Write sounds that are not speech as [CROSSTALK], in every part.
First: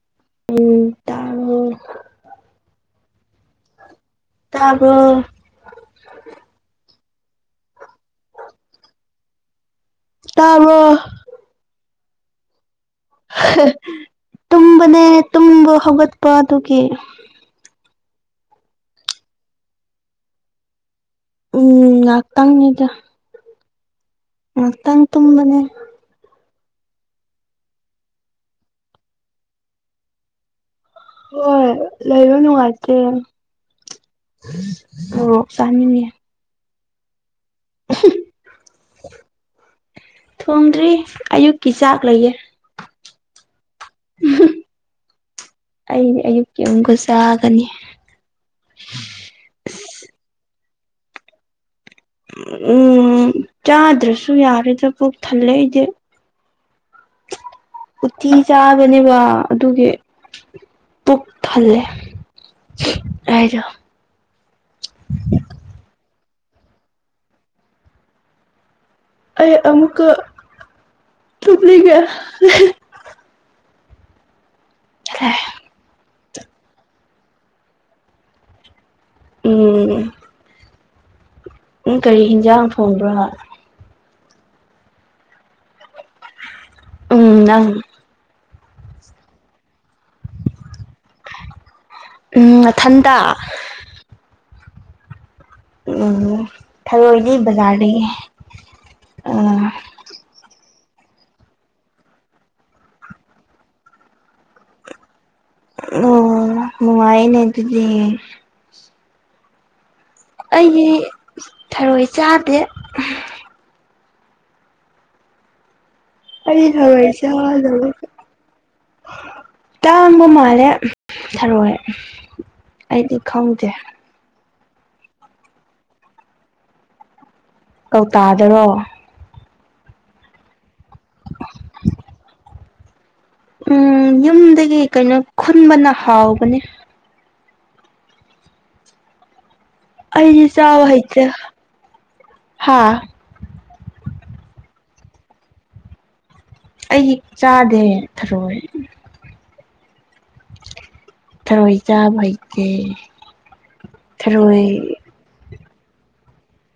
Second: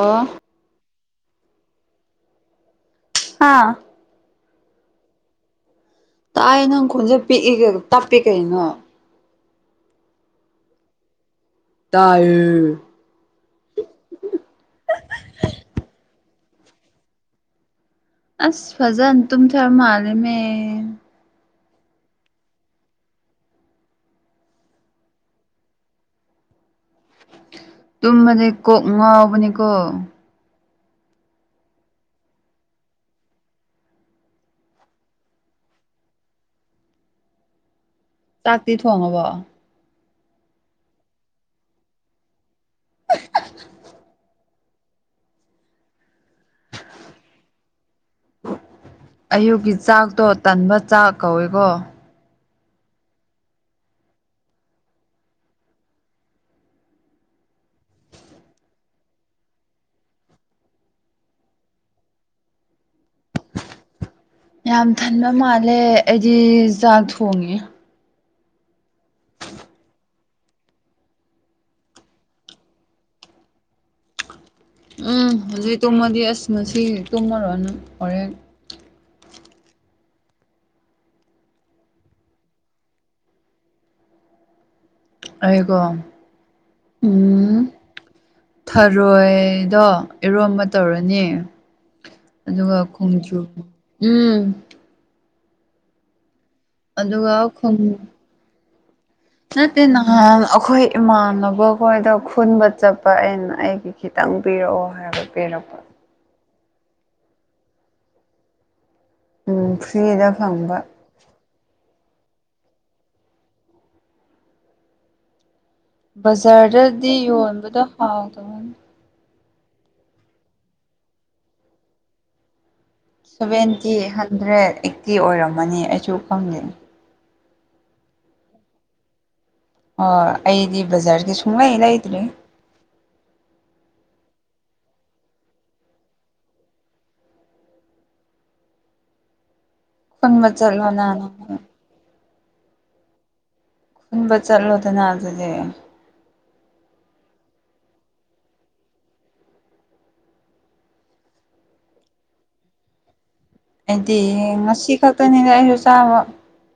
ꯑꫭ ꯇꯥꯕ꯭ꯔꫭ ꯍꯥꯥ ꯇꯥꯕ꯭ꯔꫭ ꯇꯥꯏ ꯅꯪ ꯈꯨꯣꯟꯁꯦ ꯄꯤꯛꯏ ꯇꯞꯄꯤ ꯀꯩꯅꯣ ꯇꯥꯕ꯭ꯔꫭ ꯇꯥꯌꯦ ꯇꯨꯝꯕꯅꯦ ꯇꯨꯝꯕ ꯍꯧꯒꯠꯄ ꯑꯗꯨꯒꯤ ꯑꯁ ꯐꯖꯟ ꯇꯨꯝꯊꯔ ꯃꯥꯂꯦꯃꯦ ꯎꯝ ꯉꯥꯛꯇꯪꯅꯤꯗ ꯉꯥꯛꯇꯪ ꯇꯨꯝꯕꯅꯦ ꯇꯨꯝꯑꯁꯦ ꯀꯣꯛ ꯉꯥꯎꯕꯅꯤꯀꯣ ꯍꯣꯏ ꯂꯩꯕ ꯅꯨꯡꯉꯥꯏꯇꯦ ꯑꫭ ꯇꯥꯅꯤꯡꯉꯦ ꯆꯥꯛꯇꯤ ꯊꯣꯡꯑꯕꫭ ꯊꯣꯡꯗ꯭ꯔꯤ ꯑꯌꯨꯛꯀꯤ ꯆꯥꯛ ꯂꯩꯌꯦ [UNINTELLIGIBLE] ꯑꯩꯗꯤ ꯑꯌꯨꯛꯀꯤ ꯑꯃꯨꯛꯀ ꯆꯥꯒꯅꯤ꯫ ꯑꯌꯨꯛꯀꯤ ꯆꯥꯛꯇꯣ ꯇꯟꯕ ꯆꯥꯛ ꯀꯧꯏꯀꯣ꯫ ꯎꯝ ꯆꯥꯗ꯭ꯔꯁꯨ ꯌꯥꯔꯦꯗ ꯄꯨꯛ ꯊꯜꯂꯦ ꯑꯩꯗꯤ [UNINTELLIGIBLE] ꯎꯇꯤ ꯆꯥꯕꯅꯦꯕ ꯑꯗꯨꯒꯤ ꯄꯨꯛ ꯊꯜꯂꯦ ꯔꫭꯏꯖꫭ [UNINTELLIGIBLE] ꯌꯥꯝ ꯊꯟꯕ ꯃꯥꯜꯂꯦ ꯑꯩꯗꯤ ꯆꯥꯛ ꯊꯣꯡꯏ ꯑꯩ ꯑꯃꯨꯛꯀ ꯊꯨꯞꯂꯤꯒꯦ ꯎꯝ ꯍꯧꯖꯤꯛ ꯇꯨꯝꯑꯗꯤ ꯑꯁ ꯉꯁꯤ ꯇꯨꯝꯑꯔꯣꯏ ꯍꯣꯔꯦꯟ ꯎꯝ ꯎꯝ ꯀꯔꯤ ꯍꯤꯟꯖꯥꯡ ꯊꯣꯡꯕ꯭ꯔꯣ ꯑꯩꯒꯣ ꯎꯝ ꯅꯪ ꯊꯔꯣꯏꯗꯣ ꯏꯔꯣꯟꯝꯕ ꯇꯧꯔꯅꯤ ꯎꯝ ꯑꯗꯨꯒ ꯅꯊꯟꯇ ꯈꯣꯡꯆꯨ ꯎꯝ ꯎꯝ ꯑꯗꯨꯒ ꯊꯔꯣꯏꯗꯤ ꯈꯨꯡ ꯕꯖꯥꯔꯗꯒꯤ ꯑꯥ ꯅꯠꯇꯦ ꯅꯍꯥꯟ ꯑꯩꯈꯣꯏ ꯏꯃꯥꯟꯅꯕꯈꯣꯏꯗ ꯈꯨꯟꯕ ꯆꯠꯄ ꯑꯩꯅ ꯑꯩꯒꯤ ꯈꯤꯇꯪ ꯄꯤꯔꯛꯑꯣ ꯍꯥꯏꯕ꯫ ꯑꯣ ꯅꯨꯡꯉꯥꯏꯅꯦ ꯑꯗꯨꯗꯤ꯫ ꯎꯝ ꯐ꯭ꯔꯤꯗ ꯐꯪꯕ꯫ ꯑꯩꯗꯤ ꯊꯔꯣꯏ ꯆꯥꯗꯦ꯫ ꯑꯩꯗꯤ ꯊꯔꯣꯏ ꯕꯖꯥꯔꯗꯗꯤ ꯌꯣꯟꯕꯗꫭ ꯆꯥꯗꯕ ꯍꯥꯎꯗꯕꯅꯤ꯫ ꯇꯥꯡꯕ ꯃꯥꯜꯂꯦ ꯊꯔꯣꯏ꯫ ꯑꯩꯗꯤ ꯈꯪꯗꯦ ꯁꯚꯦꯟꯇꯤ ꯍꯟꯗ꯭ꯔꯦꯗ ꯑꯩꯠꯇꯤ ꯑꯣꯏꯔꯝꯃꯅꯤ ꯑꯩꯁꯨ ꯈꯪꯗꯦ꯫ ꯀꯧꯇꯥꯗꯔꯣ꯫ ꯑꯣ ꯑꯩꯗꯤ ꯕꯖꯥꯔꯗꯩ ꯁꯨꯡꯂꯩ ꯂꯩꯗ꯭ꯔꯤ꯫ ꯎꯝ ꯌꯨꯝꯗꯒꯤ ꯀꯩꯅꯣ ꯈꯨꯟꯕꯅ ꯍꯥꯎꯕꯅꯦ꯫ ꯑꯩꯗꯤ ꯈꯨꯟꯕ ꯆꯥꯕ ꯆꯠꯂꯣꯅ ꯍꯥꯏꯇꯦ ꯅꯪ ꯍꯥꯥ꯫ ꯈꯨꯟꯕ ꯆꯠꯂꫭꯗꯅꯥ ꯑꯗꯨꯗꯤ꯫ ꯑꯩ ꯆꯥꯗꯦ ꯊꯔꯣꯏ꯫ ꯊꯔꯣꯏ ꯆꯥꯕ ꯍꯩꯇꯦ꯫ ꯑꯩꯗꯤ ꯊꯔꯣꯏ ꯉꯁꯤ ꯈꯛꯇꯅꯤꯅꯦ ꯑꯩꯁꯨ ꯆꯥꯕ꯫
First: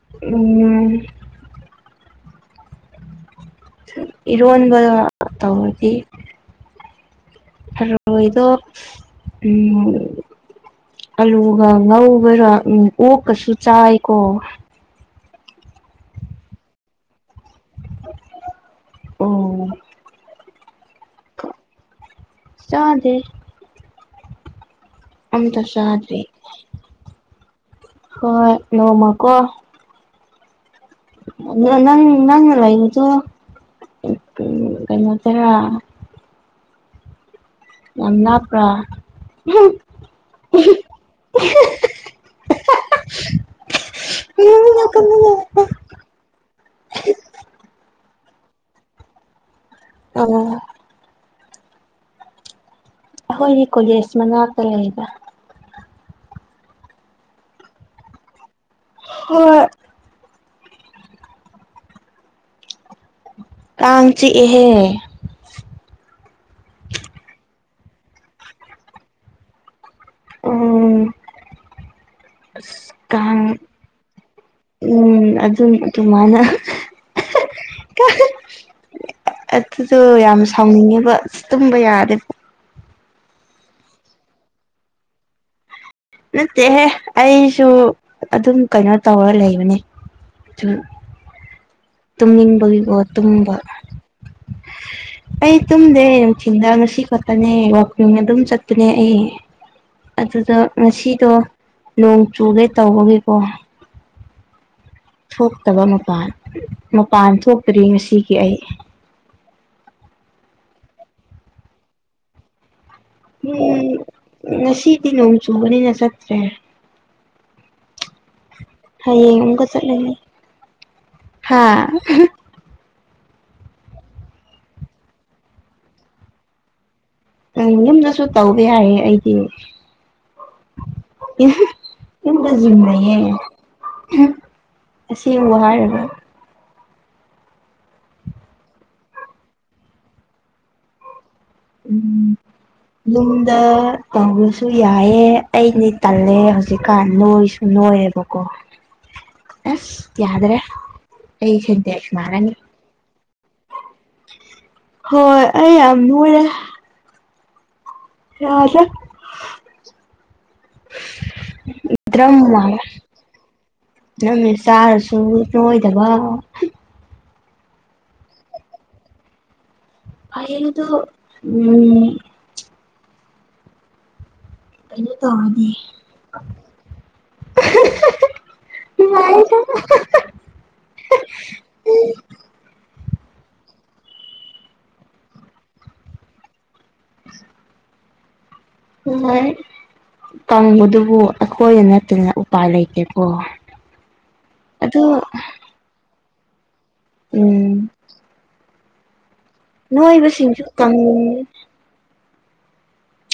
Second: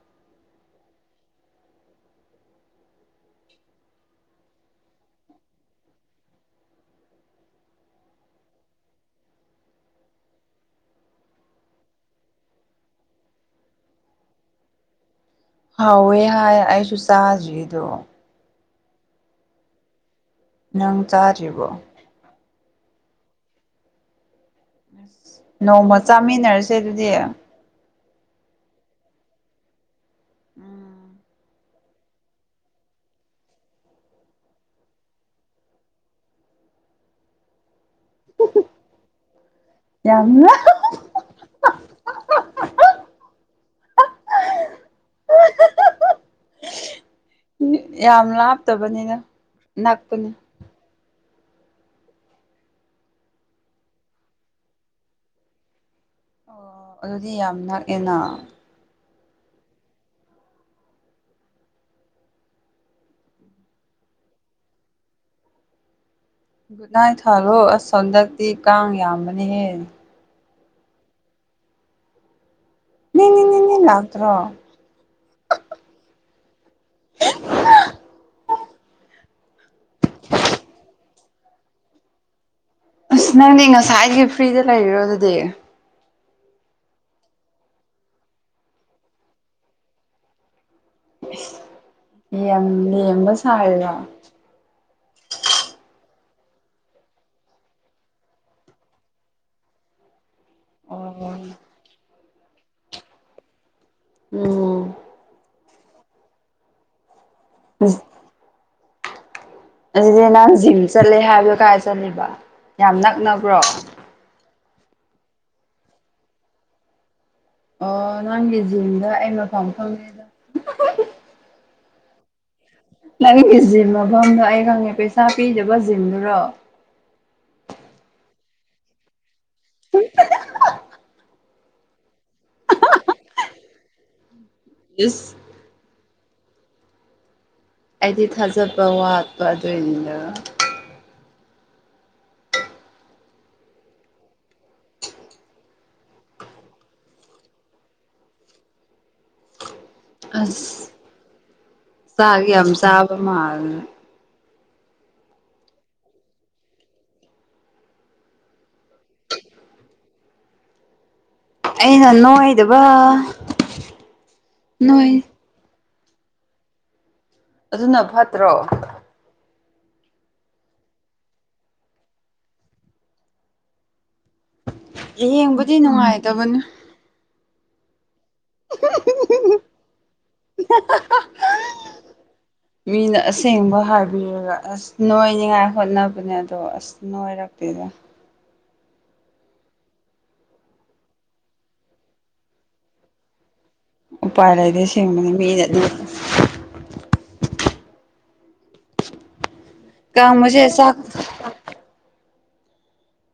ꯏ [UNINTELLIGIBLE] ꯏꯔꯣꯟꯕ ꯇꯧꯔꯗꯤ ꯊꯔ‌ꯣꯏꯗ‌ꯣ ꯑꯂꯨꯒ ꯉꯧꯕꯔ ꯎ ꯑꯣꯛꯀꯁꯨ ꯆꯥꯏꯀꯣ ꯍꯥꯎꯋꯦ ꯍꯥꯏ ꯑꯩꯁꯨ ꯆꯥꯗ꯭ꯔꯤꯗꯣ ꯑꯣ ꯅꯪ ꯆꯥꯔꯤꯕꯣ ꯆꯥꯗꯦ ꯑꯝꯇ ꯅꯣꯡꯃ ꯁꯥꯗꯦ ꯆꯥꯃꯤꯟꯅꯔꯁꯦ ꯑꯗꯨꯗꯤ ꯍꯣꯏ ꯅꯣꯡꯃ ꯀꯣ ꯎꯝ ꯑ ꯅꯪ ꯅꯪ ꯂꯩꯁꯨ ꯀꯩꯅꯩꯅꯇꯔ ꯌꯥꯝ ꯅꯥꯄ꯭ꯔꯥ [UNINTELLIGIBLE] ꯃꯤ ꯌꯥꯝꯅ [UNINTELLIGIBLE] ꯌꯥꯝ ꯂꯥꯞꯇꯕꯅꯤꯅ ꯅꯛꯄꯅꯦ ꯑꯣ ꯑꯩꯈꯣꯏꯒꯤ ꯀꯣꯂꯦꯖ ꯃꯅꯥꯛꯇ ꯂꯩꯕ ꯑꯣ ꯑꯗꯨꯗꯤ ꯌꯥꯝꯅꯛꯑꯦꯅ ꯍꯣꯌ ꯀꯥꯡ ꯆꯤꯛ ꯑꯥꯍꯦ ꯒꯨꯗ ꯅꯥꯏꯠ ꯊꯥꯜꯂꯣ ꯑꯁ ꯍꯟꯗꯛꯇꯤ ꯀꯥꯡ ꯌꯥꯝꯕꯅꯤꯍꯦ ꯎꯝ ꯑ ꯅꯤꯡ ꯀꯥꯡ ꯅꯤꯡ ꯅꯤꯡ ꯅꯤꯡ ꯂꯥꯛꯇ꯭ꯔꯣ ꯎꯝ ꯑꯗꯨꯝ ꯑꯗꯨꯃꯥꯏꯅ ꯀ [UNINTELLIGIBLE] ꯑꯗꯨꯗꯣ ꯌꯥꯝ ꯁꯥꯎꯅꯤꯡꯉꯦꯕ ꯑ ꯇꯨꯝꯕ ꯌꯥꯔꯦꯕ ꯑꯁ ꯅꯪꯅꯦ ꯉꯁꯥꯏꯒꯤ ꯐ꯭ꯔꯤꯗ ꯂꯩꯔꯤꯔꯣ ꯑꯗꯨꯗꯤ ꯅꯠꯇꯦꯍꯦ ꯑꯩꯁꯨ ꯑꯗꯨꯝ ꯀꯩꯅꯣ ꯇꯧꯔ ꯂꯩꯕꯅꯦ ꯆꯨꯝ ꯌꯥꯝ ꯇꯨꯝꯅꯤꯡꯕꯒꯤꯀꯣ ꯂꯦꯝꯕ ꯇꯨꯝꯕ ꯁꯥꯔꯤꯔꯣ ꯑꯩ ꯇꯨꯝꯗꯦ ꯅꯨꯡꯆꯤꯟꯗ ꯉꯁꯤ ꯈꯛꯇꯅꯦ ꯋꯥꯛꯀꯤꯡ ꯑꯗꯨꯝ ꯆꯠꯇꯅꯦ ꯑꯩ ꯑꯗꯨꯗ ꯑꯣ ꯉꯁꯤꯗꯣ ꯅꯣꯡ ꯆꯨꯒꯦ ꯇꯧꯕꯒꯤꯀꯣ ꯎꯝ ꯊꯣꯛꯇꯕ ꯃꯄꯥꯟ ꯃꯄꯥꯟ ꯊꯣꯛꯇ꯭ꯔꯤ ꯉꯁꯤꯒꯤ ꯑꯩ ꯑꯁꯤꯗꯤ ꯅꯪ ꯖꯤꯝ ꯆꯠꯂꯦ ꯍꯥꯏꯕꯗꯣ ꯀꯥꯏ ꯆꯠꯂꯤꯕ ꯌꯥꯝ ꯅꯛꯅꯕ꯭ꯔꯣ ꯎ ꯉꯁꯤꯗꯤ ꯅꯣꯡ ꯆꯨꯕꯅꯤꯅ ꯆꯠꯇ꯭ꯔꯦ ꯑ ꯅꯪꯂꯤꯁ ꯍ ꯏꯀ ꯆꯠ ꯂꯩꯒꯦ ꯍꯥ ꯅꯪꯒꯤ ꯖꯤꯝ ꯃꯐꯝꯗꯣ ꯑꯩ ꯈꯪꯉꯦ ꯄꯩꯁꯥ ꯄꯤꯗꯕ ꯖꯤꯝꯗꯨꯔꯣ ꯎꯝ ꯌꯨꯝꯗꯁꯨ ꯇꯧꯕ ꯌꯥꯏꯌꯦ ꯑꯩꯗꯤ [UNINTELLIGIBLE] ꯌꯨꯝꯇ ꯌꯨꯝꯅꯩꯌꯦ ꯑꯁꯤ ꯏꯁ ꯋꯥ ꯍꯥꯏꯔꯒ ꯑꯩꯗꯤ ꯊꯥꯖꯕ ꯋꯥꯠꯄ ꯑꯗꯨ ꯑꯣꯏꯅꯤꯗ ꯎꯝ ꯨꯝꯗ ꯇꯧꯕꯁꯨ ꯌꯥꯏꯑ ꯑꯩꯗꯤ ꯇꯜꯂꯦ ꯍꯧꯖꯤꯛꯀꯥꯟ ꯅꯣꯏ ꯁꯨꯝ ꯂꯣꯏꯌꯦꯕꯀꯣ ꯑꯦꯁ ꯌꯥꯗ꯭ꯔꯦ ꯑꯁ ꯑꯩ ꯆꯟꯇꯁ ꯆꯥꯛ ꯃꯥꯔꯅꯤ ꯌꯥꯝ ꯆꯥꯕ ꯃꯥꯜꯂꯦ ꯍꯣꯏ ꯑꯩ ꯌꯥꯝ ꯂꯣꯏꯔꯦ ꯍꯖ ꯑꯩꯅ ꯔꯝ ꯃꯥ ꯅꯣꯏꯗꯕ ꯅꯝꯃꯦ ꯁꯔ ꯅꯣꯏ ꯁ ꯆꯕ ꯑꯗꯨꯅ ꯐꯠꯇ꯭ꯔꯣ ꯑꯩꯗꯨ ꯎꯝ ꯀꯩꯅꯣ ꯇꯧꯔꯅꯤ ꯌꯦꯡꯕꯗꯤ ꯅꯨꯡꯉꯥꯏꯇꯕꯅꯦ [INAUDIBLE] ꯃꯤꯅ ꯑꯁꯦꯡꯕ ꯍꯥꯏꯕꯤꯔꯒ ꯑꯁ ꯅꯣꯏꯅꯤꯉꯥꯏ ꯍꯣꯠꯅꯕꯅꯦ ꯑꯗꯣ ꯑꯁ ꯅꯣꯏꯔꯛꯇꯦꯗ [INAUDIBLE] ꯀꯪꯕꯗꯨꯕꯨ ꯑꯈꯣꯏꯗ ꯅꯠꯇꯅ ꯎꯄꯥꯏ ꯂꯩꯇꯦꯀꯣ ꯎꯄꯥꯏ ꯂꯩꯇꯦ ꯑꯗꯣ ꯑꯁꯪꯡꯕꯒꯤ ꯃꯤꯅꯗꯤ ꯎꯝ ꯅꯣꯏꯕꯁꯤꯡꯁꯨ ꯀꯥꯡꯕꯁꯦ ꯆꯥꯛ ꯀꯪꯅꯤꯡꯏ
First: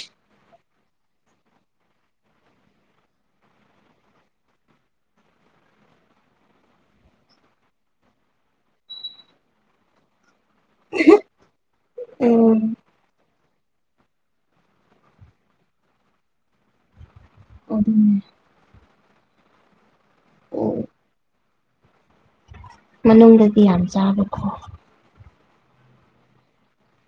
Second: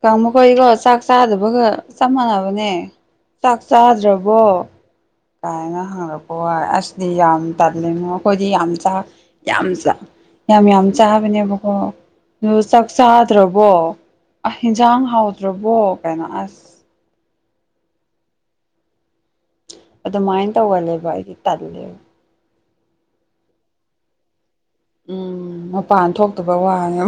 ꯀꯪꯕꯥꯈꯣꯏꯀꯣ ꯆꯥꯛ ꯆꯥꯗꯕꯒ ꯆꯞ ꯃꯥꯟꯅꯕꯅꯦ ꯆꯥꯛ ꯆꯥꯗ꯭ꯔꯕꯔꯣ ꯀꯥꯏꯅ ꯍꯪꯉꯛꯄ ꯋꯥꯏ ꯑꯁꯗꯤ ꯌꯥꯝ ꯇꯜꯂꯤꯉꯣ ꯑꯈꯣꯏꯗꯤ ꯌꯥꯝ ꯌꯥꯝ ꯌꯥꯝ ꯌꯥꯝ ꯆꯥꯕꯅꯦꯕꯀꯣ ꯑꯗꯨ ꯎꯝ ꯆꯥꯛ ꯆꯥ ꯍꯥꯎꯇ꯭ꯔꯕꯣ ꯑ ꯍꯟꯖꯥꯡ ꯍꯥꯎꯗ꯭ꯔꯕꯣ ꯀꯥꯏꯅ ꯑꯁ ꯑꯗꯨꯅꯦ ꯑꯗꯨꯃꯥꯏꯅ ꯇꯧꯒꯜꯂꯦꯕ ꯑꯩꯗꯤ ꯇꯜꯂꯦꯕ ꯃꯅꯨꯡꯗꯗꯤ ꯌꯥꯝ ꯆꯥꯕꯀꯣ ꯎꯝ ꯃꯄꯥꯟ ꯊꯣꯛꯇꯕ ꯋꯥꯅꯦ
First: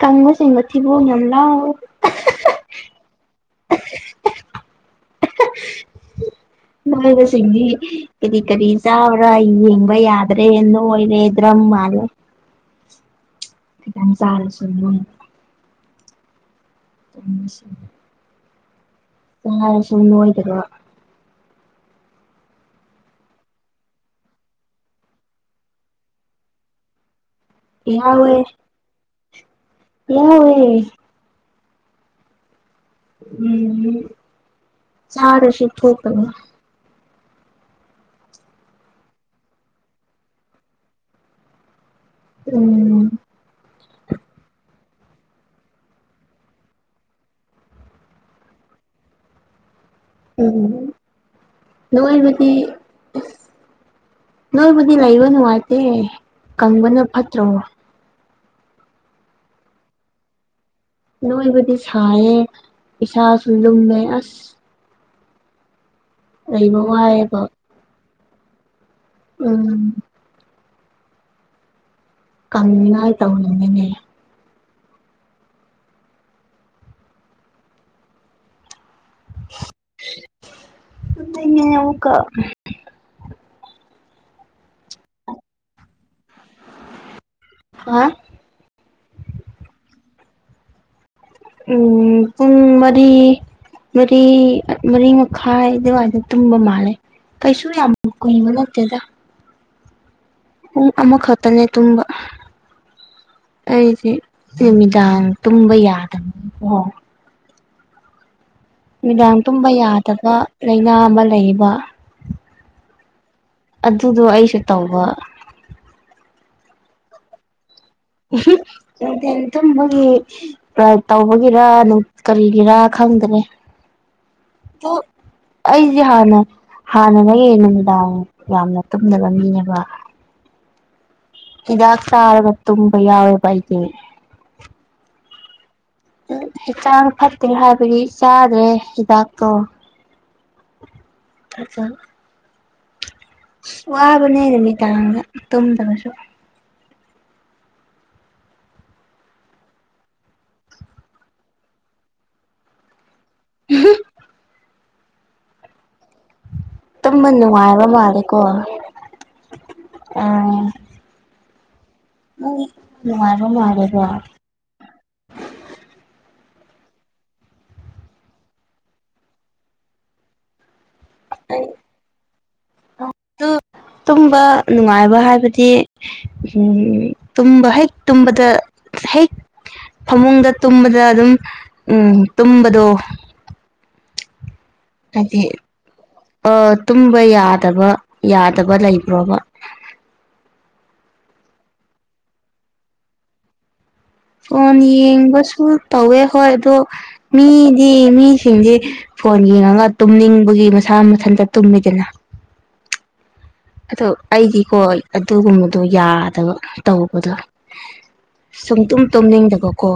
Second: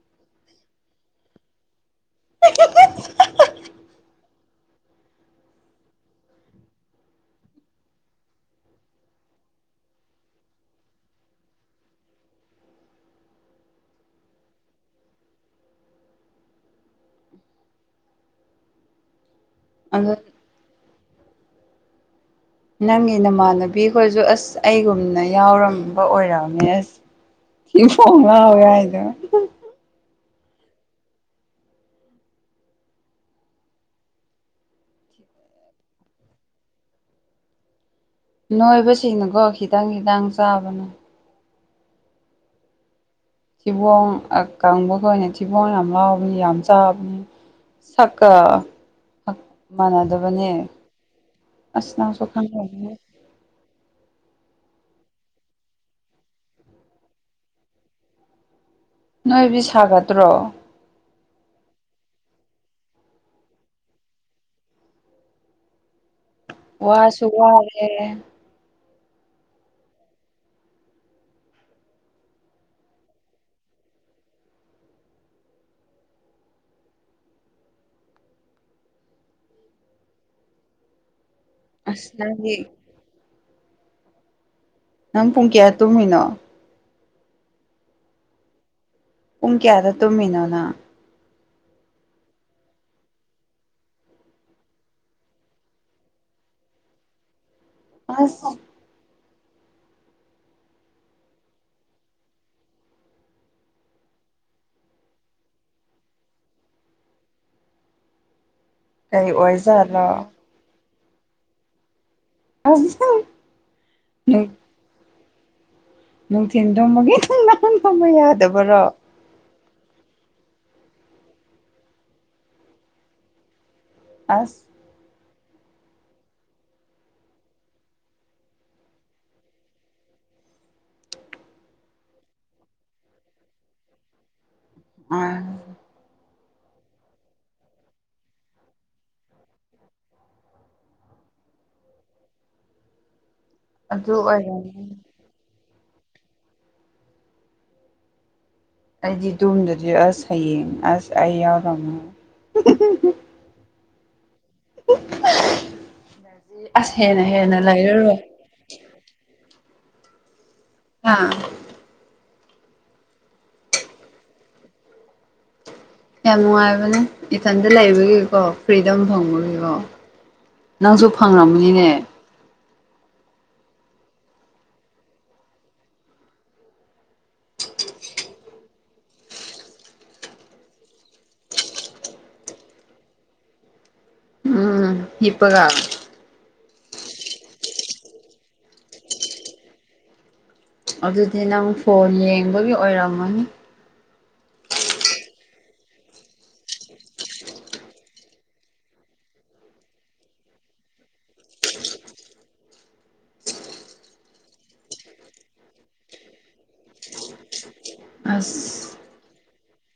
ꯀꯥꯡꯕꯨꯁꯤ ꯝꯊꯤꯕꯣꯡ ꯌꯥꯝ ꯂꯧꯏ [INAUDIBLE] ꯅꯣꯏꯕꯁꯤꯡꯗꯤ ꯀꯔꯤ ꯀꯔꯤ ꯆꯥꯕ꯭ꯔꯥ ꯌꯦꯡꯕ ꯌꯥꯗ꯭ꯔꯦ ꯅꯣꯏꯔꯦ ꯃꯥꯜꯂꯦ ꯈꯤꯇꯪ ꯆꯥꯔꯁꯨ ꯅꯣꯏꯌꯦ [INAUDIBLE] ꯆꯔꯥꯁꯨ ꯑꯗꯨ ꯅꯣꯏ ꯅꯪꯒꯤ ꯅꯃꯥꯟꯅꯕꯤꯈꯣꯏꯁꯨ ꯑꯁ ꯑꯩꯒꯨꯝꯅ ꯌꯥꯎꯔꯝꯕ ꯑꯣꯏꯔꯝꯃꯦ ꯑꯁ ꯑꯩꯐꯧ ꯉꯧꯏ ꯍꯥꯏꯗꯣ ꯌꯧꯏ ꯎꯝ ꯆꯔꯁꯨ ꯊꯣꯛꯇꯥꯕꯅꯤ ꯅꯣꯏꯕꯁꯤꯡꯅꯀꯣ ꯈꯤꯇꯪ ꯈꯤꯇꯪ ꯆꯥꯕꯅꯦ ꯎꯝ ꯊꯤꯕꯣꯡ ꯑꯀꯪꯕꯈꯣꯏꯅ ꯊꯤꯕꯣꯡ ꯌꯥꯝ ꯂꯥꯎꯕꯅꯤ ꯌꯥꯝ ꯆꯥꯕꯅꯤ ꯁꯛꯀꯥ ꯃꯥꯟꯅꯗꯕꯅꯦ ꯎꯝ ꯑꯁ ꯅꯪꯁꯨ ꯅꯣꯏꯕꯗꯤ ꯈꯪꯒ ꯅꯣꯏꯕꯗꯤ ꯂꯩꯕ ꯅꯨꯡꯉꯥꯏꯇꯦ ꯀꯪꯕꯅ ꯐꯠꯇ꯭ꯔꯣ ꯅꯣꯏꯕꯗꯤ ꯁꯥꯒꯠꯇ꯭ꯔꯣ ꯅꯣꯏꯕꯗꯤ ꯁꯥꯏꯌꯦ ꯏꯁꯥꯁꯨ ꯂꯨꯝꯃꯦ ꯑꯁ ꯂꯩꯕ ꯋꯥꯁꯨ ꯋꯥꯏꯌꯦꯕ ꯋꯥꯌꯦ ꯎꯝ ꯀꯪꯅꯉꯥꯏ ꯇꯧꯔꯤꯅꯤꯅꯦ ꯇꯨꯝꯅꯤꯡꯉꯦ ꯑꯃꯨꯛꯀ ꯑꯁ ꯅꯪꯗꯤ ꯅꯪ ꯄꯨꯡ ꯀꯌꯥ ꯇꯨꯝꯃꯤꯅꯣ ꯍꯥ ꯄꯨꯡ ꯀꯌꯥꯗ ꯇꯨꯃꯤꯅꯣ ꯅꯪ ꯎꯝ ꯄꯨꯡ ꯃꯔꯤ ꯃꯔꯤ ꯃꯔꯤ ꯃꯈ ꯗꯒꯥꯏꯗꯤ ꯇꯨꯝꯕ ꯃꯥꯂꯦ ꯀꯩꯁꯨ ꯌꯥꯝ ꯀꯨꯏꯕ ꯑꯁ ꯅꯠꯇꯦꯗ ꯄꯨꯡ ꯑꯃꯥꯈꯛꯇꯅꯦ ꯇꯨꯝꯕ ꯑꯩꯁꯦ ꯅꯨꯃꯤꯗꯥꯡ ꯇꯨꯝꯕ ꯌꯥꯗꯕꯅꯤꯀꯣ ꯀꯩ ꯅꯨꯃꯤꯗꯥꯡ ꯇꯨꯝꯕ ꯑꯣꯏꯖꯥꯠꯂꯣ ꯌꯥꯗꯕ ꯂꯩꯥꯏꯅꯥ ꯑꯃ ꯂꯩꯕ ꯑꯁ ꯑꯗꯨꯗꯣ ꯑꯩꯁꯨ ꯇꯧꯕ ꯅꯨꯡꯊꯤꯟ ꯊꯣꯃꯒꯤꯦ ꯅꯪ ꯅꯅꯥꯍꯥꯟ ꯊꯝꯕ ꯌꯥꯗꯕꯔꯣ ꯅꯨꯡꯊꯤꯟ ꯇꯨꯝꯕꯒꯤ ꯇꯧꯕꯒꯤꯔ ꯀꯔꯤꯒꯤꯔꯥ ꯈꯪꯗ꯭ꯔꯦ ꯑꯁ ꯑꯩ ꯍꯅ ꯍꯥꯟꯅꯗꯒꯤ ꯅꯨꯃꯤꯗꯥꯡ ꯌꯥꯝꯅ ꯇꯨꯝꯗꯕ ꯃꯤꯅꯦꯕ ꯏꯥꯛꯁ ꯑꯕ ꯇꯨꯝꯕ ꯌꯥꯎ ꯕ ꯏꯇꯅꯤ ꯑ ꯍꯛꯆꯥꯡ ꯐꯠꯇꯦ ꯍꯥꯏꯕꯗꯤ ꯆꯥꯗ꯭ꯔꯦ ꯍꯤꯗꯥꯛꯇꯣ ꯑꯗꯨ ꯋꯥꯕꯅꯦ ꯑꯗꯨꯃꯤ ꯑꯣꯏꯔꯝꯅꯤ ꯇꯒ ꯇꯨꯝꯗꯕꯁꯨ ꯑꯩꯗꯤ ꯨꯝꯗꯨꯗꯤ ꯑꯁ ꯍꯌꯦꯡ ꯑꯁ ꯑꯩ ꯌꯥꯎꯔ ꯑꯃꯨ [UNINTELLIGIBLE] ꯑꯁ ꯍꯦꯟꯅ ꯇꯨꯝꯕ ꯍꯦꯟꯅ ꯂꯩꯔꯨꯔꯣꯏ ꯎꯝ ꯑꯥ ꯎꯔ ꯃꯥꯔꯗ ꯌꯥꯝ ꯅꯨꯡꯉꯥꯏꯕꯅꯦ ꯏꯊꯟꯇ ꯂꯩꯕꯒꯤꯀꯣ ꯐ꯭ꯔꯤꯗꯝ ꯐꯪꯕꯒꯤꯀꯣ ꯅꯪꯁꯨ ꯑꯗꯨ ꯐꯪꯉꯕꯅꯤꯅꯦ ꯇꯨꯝꯕ ꯅꯨꯡꯉꯥꯏꯕ ꯍꯥꯏꯕꯗꯤ ꯇꯨꯝꯕ ꯍꯦꯛ ꯇꯨꯝꯕꯗ ꯍꯦꯛ ꯐꯃꯨꯡꯗ ꯇꯨꯝꯕꯗ ꯑꯗꯨꯝ ꯎꯝ ꯇꯨꯝꯕꯗꯣ ꯍꯥꯏꯗꯤ ꯏꯄ ꯀꯥ ꯑ ꯇꯨꯝꯕ ꯌꯥꯗꯕ ꯌꯥꯗꯕ ꯂꯩꯕ꯭ꯔꯣꯕ ꯑꯗꯨꯗꯤ ꯅꯪ ꯐꯣꯟ ꯌꯦꯡꯕꯒꯤ ꯑꯣꯏꯔꯝꯃꯅꯤ ꯐꯣꯟ ꯌꯦꯡꯕꯁꯨ ꯇꯧꯋꯦ ꯍꯣꯏ ꯑꯣ ꯃꯤꯗꯤ ꯃꯤꯁꯤꯡꯁꯦ ꯐꯣꯟ ꯌꯦꯡꯉꯒ ꯇꯨꯝꯅꯤꯡꯕꯒꯤ ꯃꯁꯥ ꯃꯊꯟꯇ ꯇꯨꯝꯃꯤꯗꯅ [INAUDIBLE] ꯑꯣ ꯑꯩꯗꯤꯀꯣ ꯑꯗꯨꯒꯨꯝꯕꯗꯣ ꯌꯥꯗꯕ ꯇꯧꯕꯗꯣ ꯁꯨꯡ ꯑꯁ ꯇꯨꯝ ꯇꯨꯝꯅꯤꯡꯗꯕꯀꯣ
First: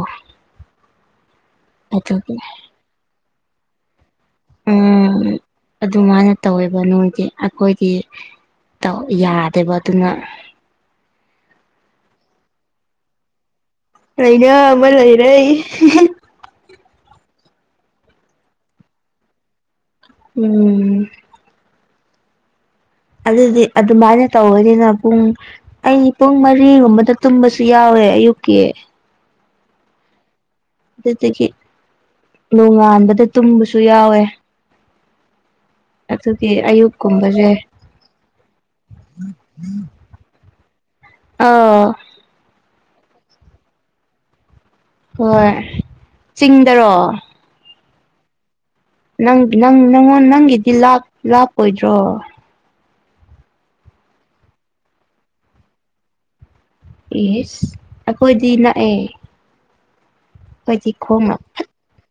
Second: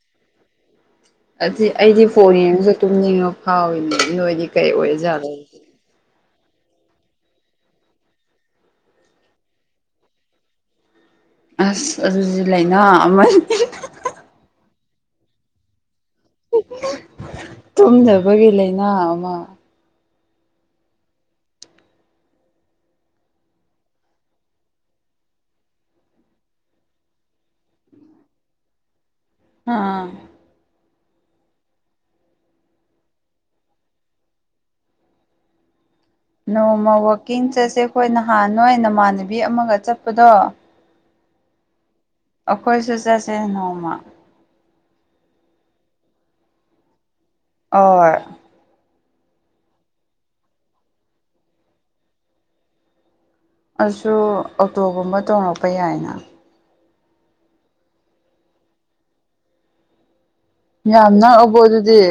ꯑꯁꯤ ꯑꯩꯗꯤ ꯐꯣꯟ ꯑꯗꯨꯒꯤ ꯌꯦꯡꯉꯁꯨ ꯇꯨꯝꯅꯤꯡꯉ ꯐꯥꯎꯏꯅꯦ ꯅꯣꯏꯗꯤ ꯀꯩ ꯑꯣꯏꯖꯥꯠꯂꯣ ꯎꯝ ꯑꯗꯨꯃꯥꯏꯅ ꯇꯧꯋꯦꯕ ꯅꯣꯏꯒꯤ ꯑꯩꯈꯣꯏꯗꯤ ꯌꯥꯗꯦꯕ ꯑꯗꯨꯅ ꯑꯁ ꯑꯗꯨꯁꯨ ꯂꯥꯏꯅꯥ ꯑꯃꯅꯤ ꯂꯩꯅꯥ ꯑꯃ ꯂꯩꯔꯦ ꯇꯨꯝꯗꯕꯒꯤ ꯂꯩꯥꯏꯅꯥ ꯑꯃ ꯎꯝ ꯑꯗꯨꯗꯤ ꯑꯗꯨꯃꯥꯏꯅ ꯇꯧꯕꯅꯤꯅ ꯄꯨꯡ ꯑꯩ ꯄꯨꯡ ꯃꯔꯤꯒꯨꯝꯕꯗ ꯇꯨꯝꯕꯁꯨ ꯌꯥꯎꯋꯦ ꯌꯨ ꯀꯦ ꯑꯥ ꯑꯗꯨꯗꯒꯤ ꯅꯣꯡꯉꯥꯟꯕꯗ ꯇꯨꯝꯕꯁꯨ ꯌꯥꯎꯋꯦ ꯑꯗꯨꯒꯤ ꯅꯣꯡꯃ ꯋꯥꯛꯀꯤꯡ ꯑꯌꯨꯛꯀꯨꯝꯕꯁꯦ ꯆꯠꯁꯦ ꯑꯩꯈꯣꯏ ꯅꯍꯥꯟ ꯅꯣꯏ ꯅꯃꯥꯟꯅꯕꯤ ꯑꯃꯒ ꯆꯠꯄꯗꯣ ꯑ ꯑꯩꯈꯣꯏꯁꯨ ꯆꯠꯁꯦ ꯅꯣꯡꯃ ꯍꯣꯏ ꯆꯤꯡꯗꯔꯣ ꯑꯣ ꯅ ꯅꯪ ꯅꯪꯉꯣꯟ ꯅꯪꯒꯤꯗꯤ ꯂꯥꯞꯄꯣꯏꯗ꯭ꯔꯣ ꯑꯗꯨ ꯑꯣꯇꯣꯒꯨꯝꯕ ꯇꯣꯡꯔꯛꯄ ꯌꯥꯏꯅ ꯌꯦꯁ ꯑꯩꯈꯣꯏꯗꯤ ꯅꯥꯛꯑꯦ ꯌꯥꯝ ꯛꯑꯕꯣ ꯑꯗꯨꯗꯤ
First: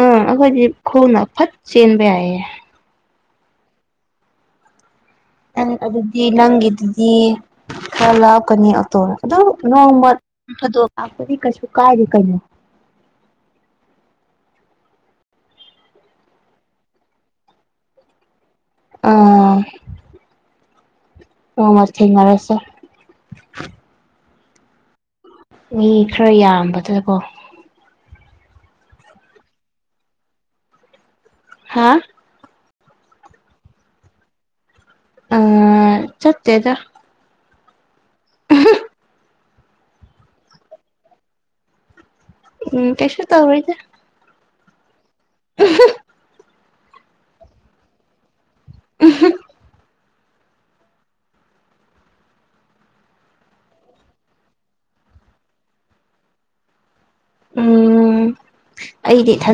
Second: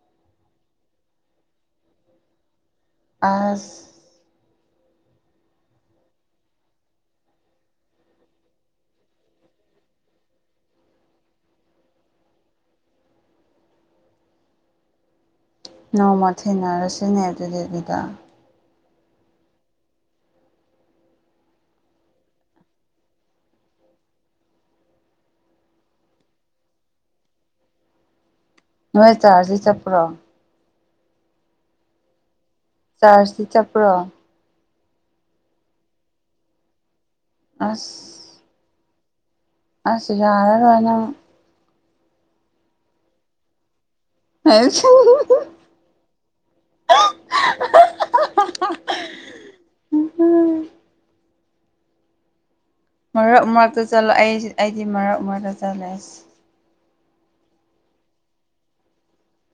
ꯑꯥ ꯑꯩꯈꯣꯏꯗꯤ ꯈꯨꯣꯡꯅ ꯐꯠ ꯆꯦꯟꯕ ꯌꯥꯏꯌꯦꯦ ꯑꯁ ꯅꯪ ꯑꯗꯨꯗꯤ ꯅꯪ ꯑꯗꯨꯗꯤ ꯈꯔ ꯂꯥꯎꯀꯅꯤ ꯑꯇꯣ ꯑꯗꯨ ꯅꯣꯡꯃꯗꯣꯛ ꯂꯄꯗꯤ ꯀꯩꯁꯨ ꯀꯥꯏꯔꯤꯦ ꯀꯩꯅꯣ [INAUDIBLE] ꯅꯣꯡꯃꯊꯦꯡꯅ ꯔꯁꯤꯅꯦ ꯑꯗꯨꯗꯠ ꯂꯤꯗ ꯑꯥ ꯑꯣ ꯃ ꯊꯦꯡ ꯃꯔꯦꯁꯦ ꯃꯤ ꯈꯔ ꯌꯥꯝꯕꯗꯀꯣ ꯅꯣꯏ ꯆꯥꯔꯁꯤ ꯆꯠꯄ꯭ꯔꯣ ꯍꯥ ꯆꯥꯔꯁꯤ ꯆꯠꯄ꯭ꯔꯣ ꯑ ꯆꯠꯦꯗ ꯑꯁ ꯍ ꯑꯁ ꯌꯥꯔꯔꯅ ꯎꯝ ꯇꯁ ꯇ ꯑꯣꯏꯣꯏꯗ ꯍ [INAUDIBLE] [INAUDIBLE] ꯎ ꯎꯝ ꯃꯔꯛ ꯃꯔꯛꯇ ꯆꯠꯂ ꯑꯩ ꯑꯩꯗꯤ ꯃꯔꯛ ꯃꯔꯛꯇ ꯆꯠꯂꯛꯦꯁ ꯎꯝ ꯑꯩꯗꯤ ꯊ